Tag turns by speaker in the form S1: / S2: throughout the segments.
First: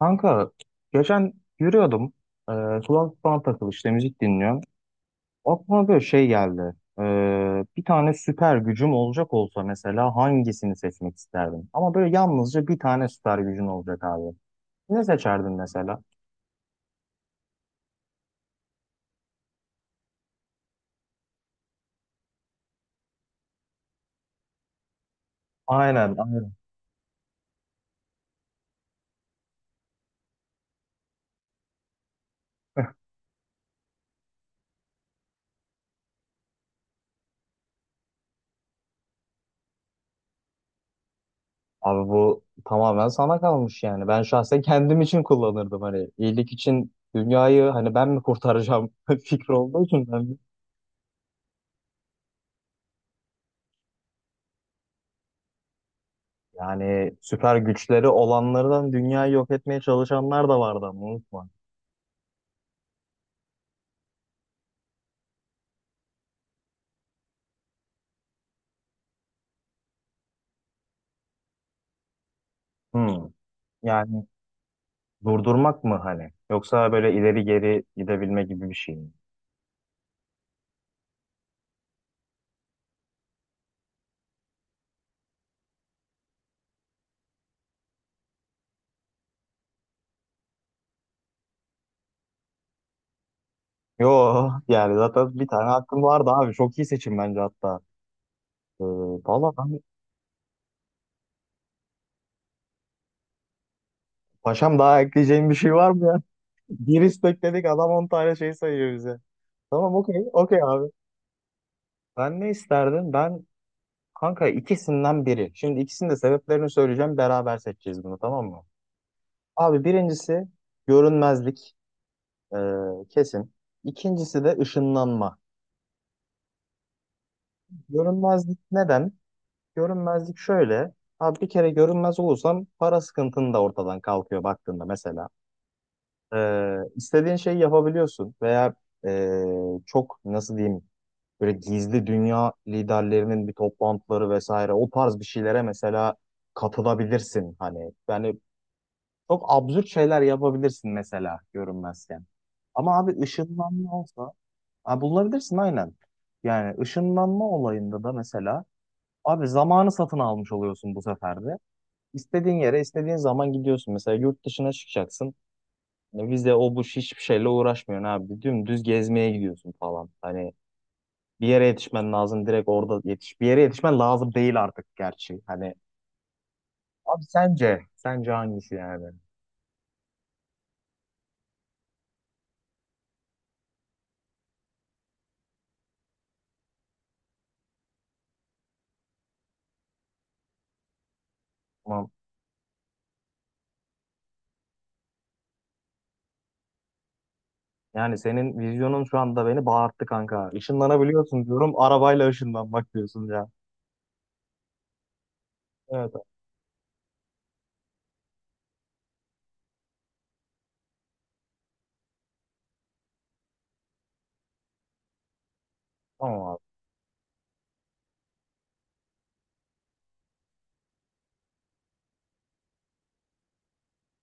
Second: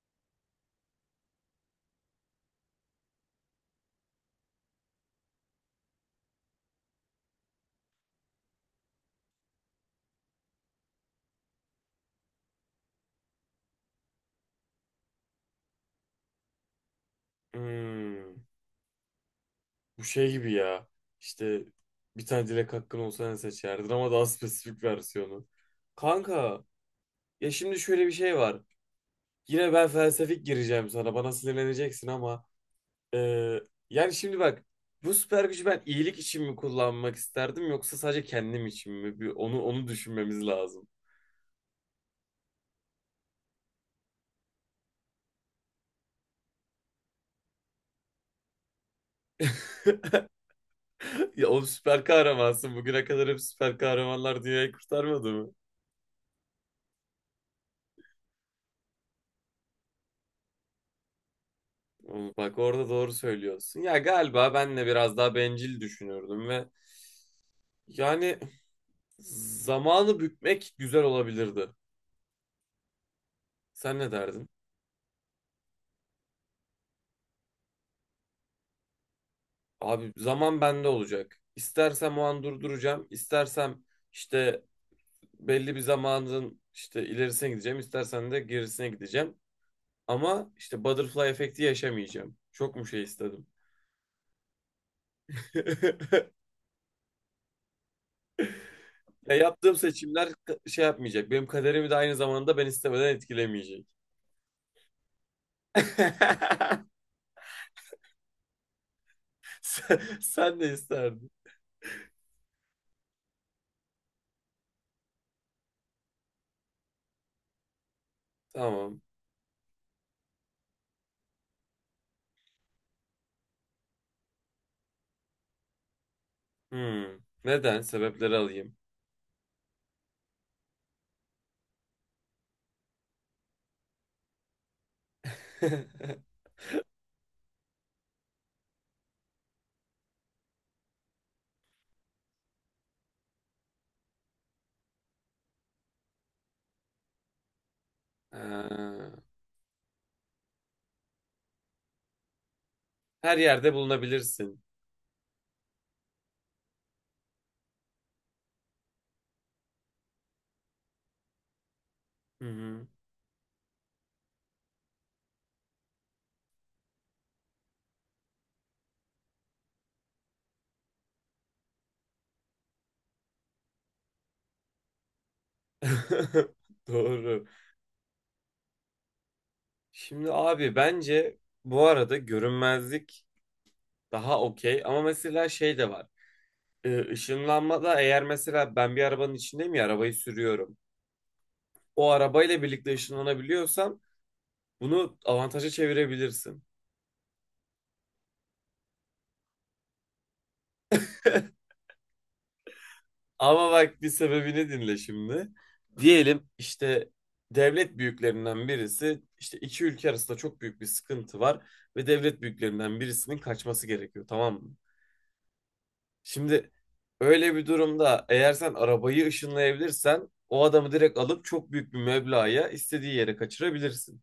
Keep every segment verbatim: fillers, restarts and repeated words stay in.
S1: Kanka geçen yürüyordum. E, Kulaklık falan takılı işte müzik dinliyorum. Aklıma böyle şey geldi. E, Bir tane süper gücüm olacak olsa mesela hangisini seçmek isterdim? Ama böyle yalnızca bir tane süper gücün olacak abi. Ne seçerdin mesela?
S2: Hmm, bu şey gibi ya. İşte bir tane dilek hakkın olsa ne seçerdin ama daha spesifik versiyonu.
S1: Aynen, aynen.
S2: Kanka ya şimdi şöyle bir şey var. Yine ben felsefik gireceğim sana. Bana sinirleneceksin ama e, yani şimdi bak bu süper gücü ben iyilik için mi kullanmak isterdim yoksa sadece kendim için mi? Bir onu onu düşünmemiz lazım.
S1: Abi bu tamamen sana kalmış yani. Ben şahsen kendim için kullanırdım hani iyilik için dünyayı hani ben mi kurtaracağım fikri olduğu için ben.
S2: Ya o süper kahramansın. Bugüne kadar hep süper kahramanlar dünyayı kurtarmadı mı?
S1: Yani süper güçleri olanlardan dünyayı yok etmeye çalışanlar da vardı ama unutma.
S2: Bak orada doğru söylüyorsun. Ya galiba ben de biraz daha bencil düşünürdüm ve yani zamanı bükmek güzel olabilirdi.
S1: Hmm.
S2: Sen ne
S1: Yani
S2: derdin?
S1: durdurmak mı hani? Yoksa böyle ileri geri gidebilme gibi bir şey mi?
S2: Abi zaman bende olacak. İstersem o an durduracağım. İstersem işte belli bir zamanın işte ilerisine gideceğim. İstersen de gerisine gideceğim. Ama işte butterfly efekti yaşamayacağım. Çok mu şey istedim?
S1: Yo yani zaten bir tane hakkım vardı abi. Çok iyi seçim bence hatta. Ee,
S2: Ya
S1: Valla
S2: yaptığım
S1: ben
S2: seçimler şey yapmayacak. Benim kaderimi de aynı zamanda ben istemeden etkilemeyecek.
S1: paşam daha ekleyeceğim bir şey var mı ya? Bir istek dedik adam on tane şey sayıyor bize. Tamam
S2: Sen,
S1: okey
S2: sen
S1: okey
S2: ne
S1: abi.
S2: isterdin?
S1: Ben ne isterdim? Ben kanka ikisinden biri. Şimdi ikisinin de sebeplerini söyleyeceğim. Beraber seçeceğiz bunu, tamam mı?
S2: Tamam.
S1: Abi birincisi görünmezlik, e, kesin. İkincisi de ışınlanma.
S2: Hmm. Neden? Sebepleri
S1: Görünmezlik
S2: alayım.
S1: neden? Görünmezlik şöyle. Abi bir kere görünmez olursan para sıkıntın da ortadan kalkıyor baktığında mesela. E, istediğin şeyi yapabiliyorsun veya e, çok nasıl diyeyim böyle gizli dünya liderlerinin bir toplantıları vesaire o tarz bir şeylere mesela katılabilirsin. Hani yani.
S2: Ee,
S1: Çok absürt şeyler yapabilirsin mesela görünmezken. Ama abi
S2: her yerde
S1: ışınlanma olsa.
S2: bulunabilirsin.
S1: Ha, bulabilirsin aynen. Yani ışınlanma olayında da mesela abi zamanı satın almış oluyorsun bu sefer de.
S2: Hı
S1: İstediğin yere
S2: hı.
S1: istediğin zaman gidiyorsun. Mesela yurt dışına çıkacaksın. Ne vize o bu, hiçbir şeyle uğraşmıyorsun abi. Dümdüz gezmeye gidiyorsun falan. Hani bir yere yetişmen lazım, direkt orada yetiş. Bir yere yetişmen lazım değil artık gerçi. Hani abi
S2: Doğru.
S1: sence sence hangisi yani?
S2: Şimdi abi bence bu arada görünmezlik daha okey ama mesela şey de var. Ee, ışınlanmada eğer mesela ben bir arabanın içindeyim ya arabayı sürüyorum.
S1: Tamam.
S2: O arabayla birlikte ışınlanabiliyorsam bunu avantaja çevirebilirsin.
S1: Yani senin vizyonun şu anda beni bağırttı kanka. Işınlanabiliyorsun diyorum. Arabayla ışınlanmak diyorsun ya.
S2: Ama bak bir sebebini dinle şimdi.
S1: Evet abi,
S2: Diyelim işte devlet büyüklerinden birisi işte iki ülke arasında çok büyük bir sıkıntı var ve devlet büyüklerinden birisinin kaçması gerekiyor tamam mı?
S1: tamam abi.
S2: Şimdi öyle bir durumda eğer sen arabayı ışınlayabilirsen o adamı direkt alıp çok büyük bir meblağa istediği yere kaçırabilirsin.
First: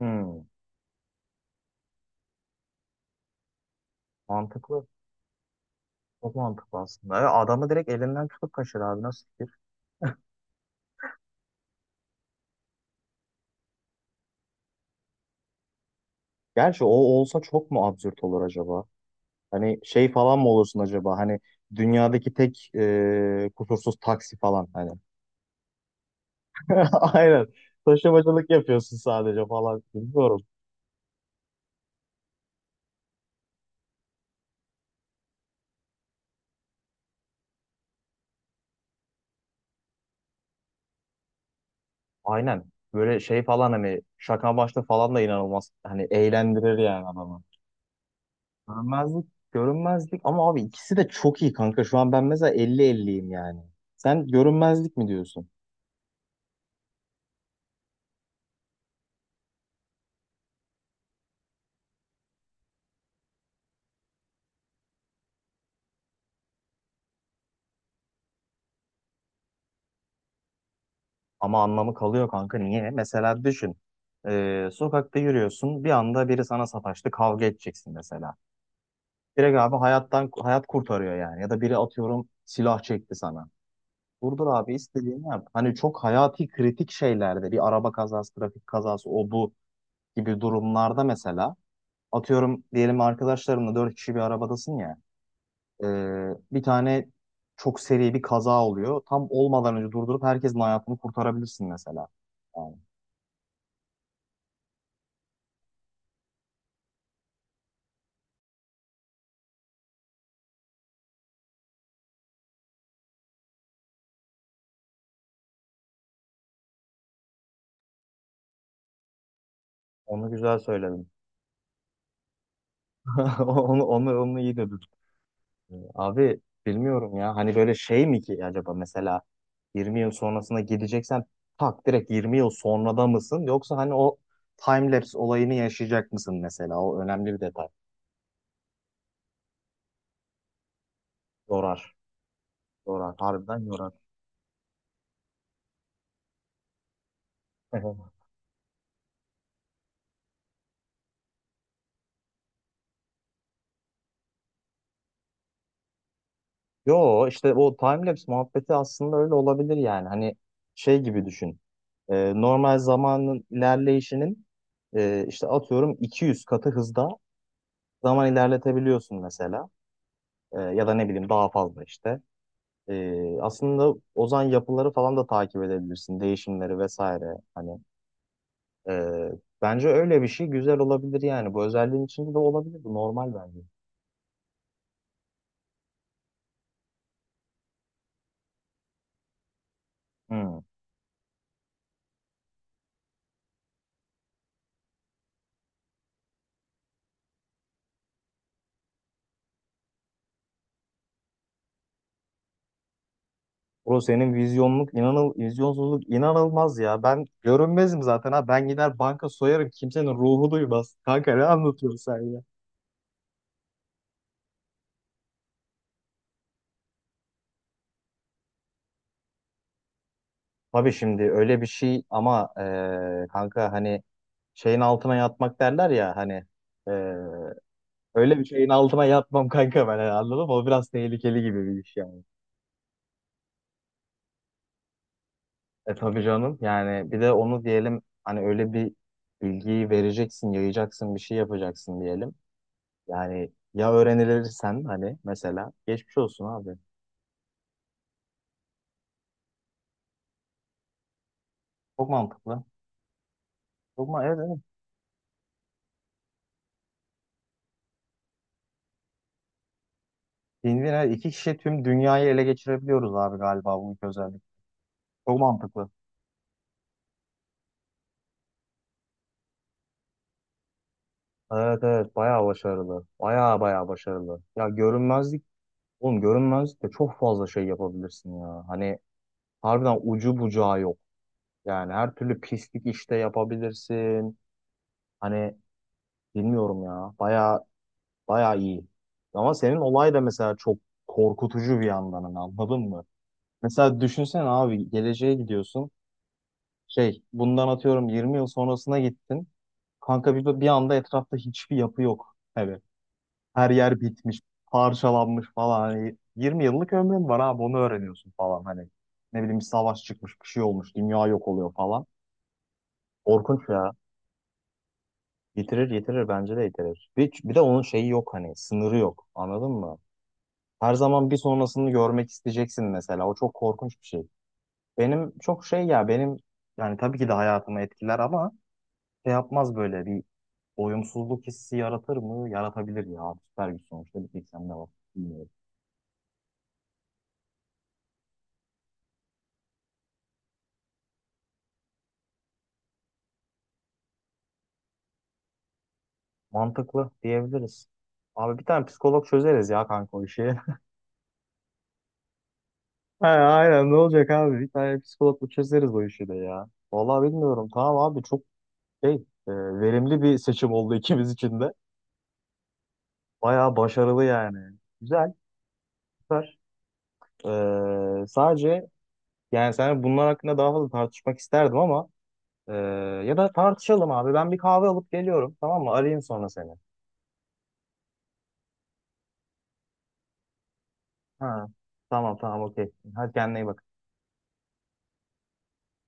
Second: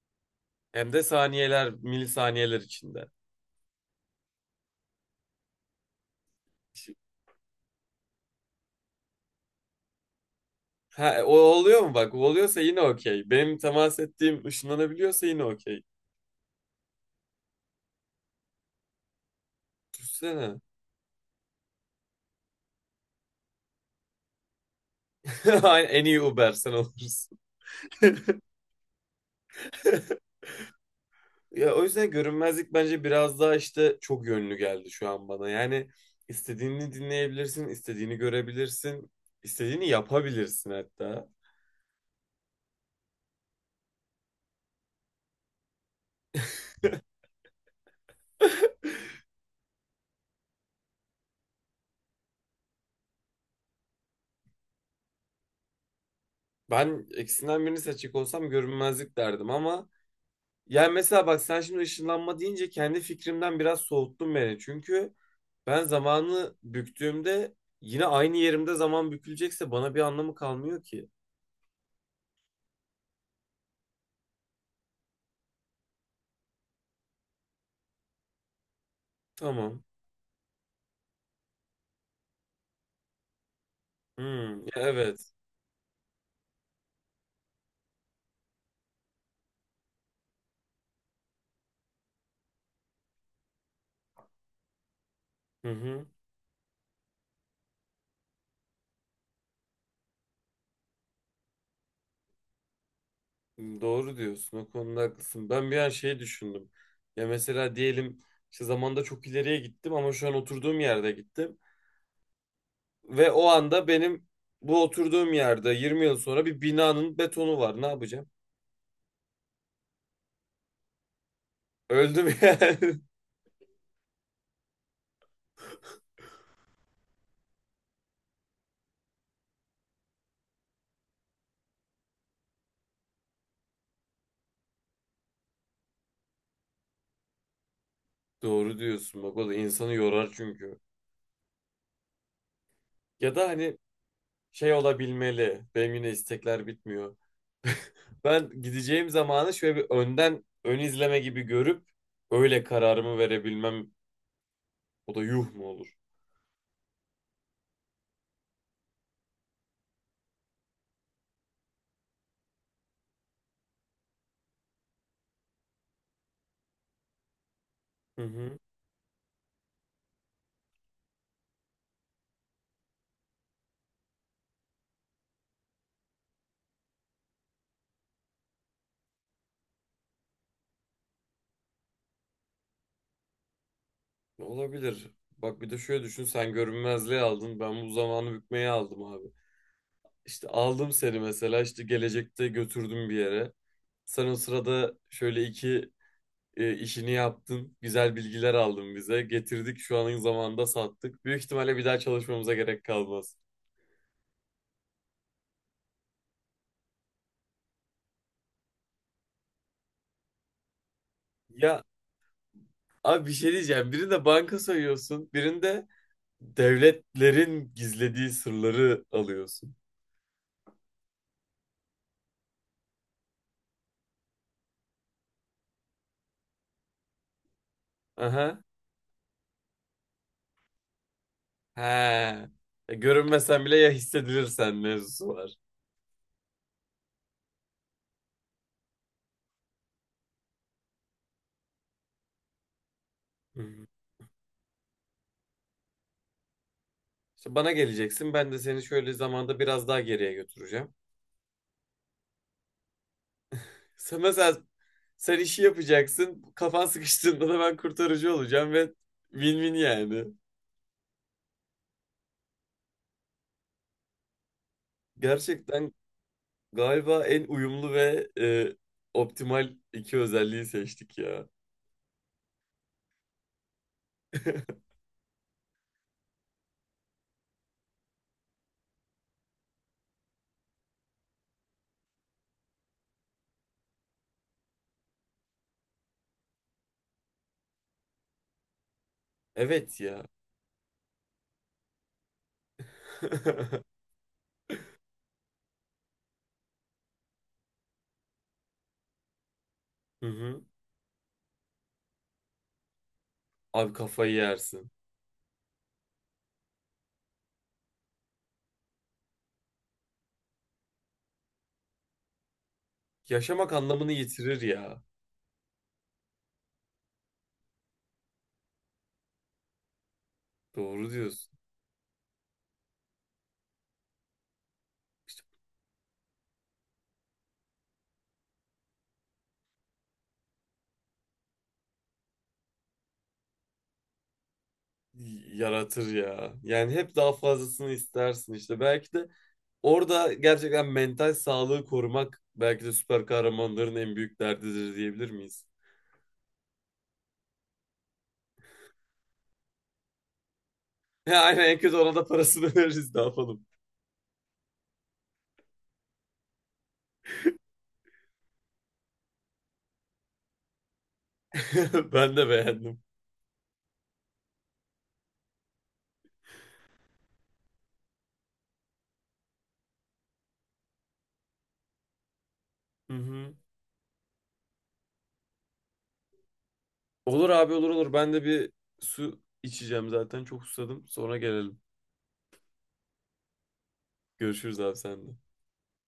S1: Hmm,
S2: Hem de saniyeler, milisaniyeler içinde.
S1: mantıklı. Çok mantıklı aslında. Ya adamı direkt elinden tutup kaçır abi, nasıl fikir?
S2: Ha, o oluyor mu bak? O oluyorsa yine okey. Benim temas ettiğim ışınlanabiliyorsa yine okey.
S1: Gerçi o olsa çok mu absürt olur acaba? Hani şey falan mı
S2: Düşünsene.
S1: olursun acaba? Hani dünyadaki tek e, kusursuz taksi falan hani.
S2: Aynen, en iyi Uber sen olursun.
S1: Aynen. Taşımacılık yapıyorsun sadece falan. Bilmiyorum.
S2: Ya o yüzden görünmezlik bence biraz daha işte çok yönlü geldi şu an bana. Yani istediğini dinleyebilirsin, istediğini görebilirsin, istediğini yapabilirsin hatta.
S1: Aynen. Böyle şey falan hani şaka başta falan da inanılmaz. Hani eğlendirir yani adamı. Görünmezlik, görünmezlik ama abi ikisi de çok iyi kanka. Şu an ben mesela elli elliyim yani. Sen görünmezlik mi diyorsun?
S2: Ben ikisinden birini seçecek olsam görünmezlik derdim ama yani mesela bak sen şimdi ışınlanma deyince kendi fikrimden biraz soğuttun beni. Çünkü ben zamanı büktüğümde yine aynı yerimde zaman bükülecekse bana bir anlamı kalmıyor ki.
S1: Ama anlamı kalıyor kanka, niye? Mesela düşün. Ee, sokakta yürüyorsun. Bir anda biri sana sataştı. Kavga edeceksin mesela. Direkt abi
S2: Tamam.
S1: hayattan hayat kurtarıyor yani. Ya da biri, atıyorum, silah çekti sana. Durdur
S2: Hmm,
S1: abi,
S2: ya
S1: istediğini
S2: evet.
S1: yap. Hani çok hayati kritik şeylerde bir araba kazası, trafik kazası o bu gibi durumlarda mesela atıyorum diyelim arkadaşlarımla dört kişi bir arabadasın ya.
S2: Hı hı.
S1: Ee, bir tane çok seri bir kaza oluyor. Tam olmadan önce durdurup herkesin hayatını kurtarabilirsin mesela. Yani.
S2: Doğru diyorsun. O konuda haklısın. Ben bir an şey düşündüm. Ya mesela diyelim işte zamanda çok ileriye gittim ama şu an oturduğum yerde gittim. Ve o anda benim bu oturduğum yerde yirmi yıl sonra bir binanın betonu var. Ne yapacağım?
S1: Onu güzel söyledin.
S2: Öldüm yani.
S1: onu, onu, onu iyi dedin. Ee, Abi bilmiyorum ya. Hani böyle şey mi ki acaba mesela yirmi yıl sonrasına gideceksen tak direkt yirmi yıl sonrada mısın? Yoksa hani o time-lapse olayını yaşayacak mısın mesela? O önemli bir detay.
S2: Doğru diyorsun. Bak o da insanı yorar çünkü.
S1: Yorar. Yorar.
S2: Ya da
S1: Harbiden
S2: hani
S1: yorar.
S2: şey olabilmeli. Benim yine istekler bitmiyor. Ben gideceğim zamanı şöyle bir önden ön izleme gibi görüp öyle kararımı verebilmem. O da yuh mu olur?
S1: Yo işte o time-lapse muhabbeti aslında öyle olabilir yani. Hani şey gibi düşün. E, normal zamanın ilerleyişinin e, işte atıyorum iki yüz katı hızda
S2: Hı
S1: zaman
S2: hı.
S1: ilerletebiliyorsun mesela. E, ya da ne bileyim daha fazla işte. E, aslında ozan yapıları falan da takip edebilirsin. Değişimleri vesaire. Hani e, bence öyle bir şey güzel olabilir yani. Bu özelliğin içinde de olabilir. Bu normal bence.
S2: Olabilir. Bak bir de şöyle düşün sen görünmezliği aldın ben bu zamanı bükmeye aldım abi. İşte
S1: Hmm.
S2: aldım seni mesela işte gelecekte götürdüm bir yere. Sen o sırada şöyle iki e, işini yaptın güzel bilgiler aldın bize getirdik şu anın zamanında sattık. Büyük ihtimalle bir daha çalışmamıza gerek kalmaz.
S1: Bro senin vizyonluk, inanıl, vizyonsuzluk inanılmaz ya. Ben görünmezim zaten ha. Ben gider banka soyarım. Kimsenin ruhu duymaz. Kanka ne
S2: Ya
S1: anlatıyorsun sen ya?
S2: abi bir şey diyeceğim birinde banka soyuyorsun birinde devletlerin gizlediği sırları alıyorsun.
S1: Tabii şimdi öyle bir şey ama e, kanka hani şeyin altına yatmak derler ya hani e, öyle bir
S2: Aha.
S1: şeyin altına yatmam kanka ben yani, anladın mı? O biraz tehlikeli gibi bir iş yani.
S2: He. Ya görünmesen bile ya hissedilirsen mevzusu var.
S1: E tabii canım, yani bir de onu diyelim hani öyle bir bilgiyi vereceksin, yayacaksın, bir şey yapacaksın diyelim. Yani
S2: Hı.
S1: ya öğrenilirsen hani mesela geçmiş olsun abi.
S2: İşte bana geleceksin. Ben de seni şöyle zamanda biraz daha geriye götüreceğim.
S1: Çok mantıklı. Çok
S2: Sen
S1: ma Evet, evet.
S2: mesela sen işi yapacaksın. Kafan sıkıştığında da ben kurtarıcı olacağım ve win-win yani.
S1: Win-win, evet, iki kişi tüm dünyayı ele geçirebiliyoruz abi, galiba bu iki özellik. Çok mantıklı.
S2: Gerçekten galiba en uyumlu ve e, optimal iki özelliği seçtik ya.
S1: Evet evet, bayağı başarılı. Bayağı bayağı başarılı. Ya görünmezlik, oğlum görünmezlik de çok fazla şey yapabilirsin ya. Hani harbiden ucu bucağı yok. Yani her türlü pislik işte yapabilirsin. Hani bilmiyorum ya. Bayağı bayağı iyi. Ama senin
S2: Evet
S1: olay da
S2: ya.
S1: mesela çok korkutucu bir yandan hani, anladın mı? Mesela düşünsene abi geleceğe gidiyorsun. Şey, bundan atıyorum yirmi yıl sonrasına gittin.
S2: Hı
S1: Kanka bir,
S2: hı.
S1: bir anda etrafta hiçbir yapı yok. Evet. Her
S2: Abi
S1: yer
S2: kafayı
S1: bitmiş,
S2: yersin.
S1: parçalanmış falan. Hani yirmi yıllık ömrün var abi, onu öğreniyorsun falan. Hani ne bileyim bir savaş çıkmış, bir şey olmuş, dünya yok oluyor falan. Korkunç
S2: Yaşamak
S1: ya.
S2: anlamını yitirir ya.
S1: Yitirir yitirir bence de yitirir. Bir, bir de onun şeyi yok, hani sınırı yok, anladın mı? Her
S2: Doğru
S1: zaman bir
S2: diyorsun.
S1: sonrasını görmek isteyeceksin mesela. O çok korkunç bir şey. Benim çok şey ya benim yani tabii ki de hayatımı etkiler ama şey yapmaz, böyle bir doyumsuzluk hissi yaratır mı? Yaratabilir ya. Süper güç sonuçta bir tek sende var.
S2: Yaratır ya. Yani hep daha fazlasını istersin işte. Belki de orada gerçekten mental sağlığı korumak belki de süper kahramanların en büyük derdidir diyebilir miyiz?
S1: Mantıklı diyebiliriz. Abi bir tane psikolog çözeriz ya kanka o işi.
S2: Ya aynen en kötü ona da parasını veririz ne
S1: He,
S2: yapalım.
S1: aynen ne olacak abi? Bir tane psikologla çözeriz o işi de ya. Vallahi bilmiyorum. Tamam abi çok şey, e, verimli bir seçim oldu ikimiz için de.
S2: Ben de beğendim.
S1: Bayağı başarılı yani. Güzel, süper. Ee, sadece yani sen bunlar hakkında daha fazla tartışmak isterdim ama e,
S2: Hı
S1: ya da
S2: hı.
S1: tartışalım abi. Ben bir kahve alıp geliyorum. Tamam mı? Arayayım sonra seni.
S2: Olur abi olur olur. Ben de bir su içeceğim zaten. Çok susadım. Sonra
S1: Ha.
S2: gelelim.
S1: Tamam tamam okey. Hadi kendine iyi bak.
S2: Görüşürüz abi sen de.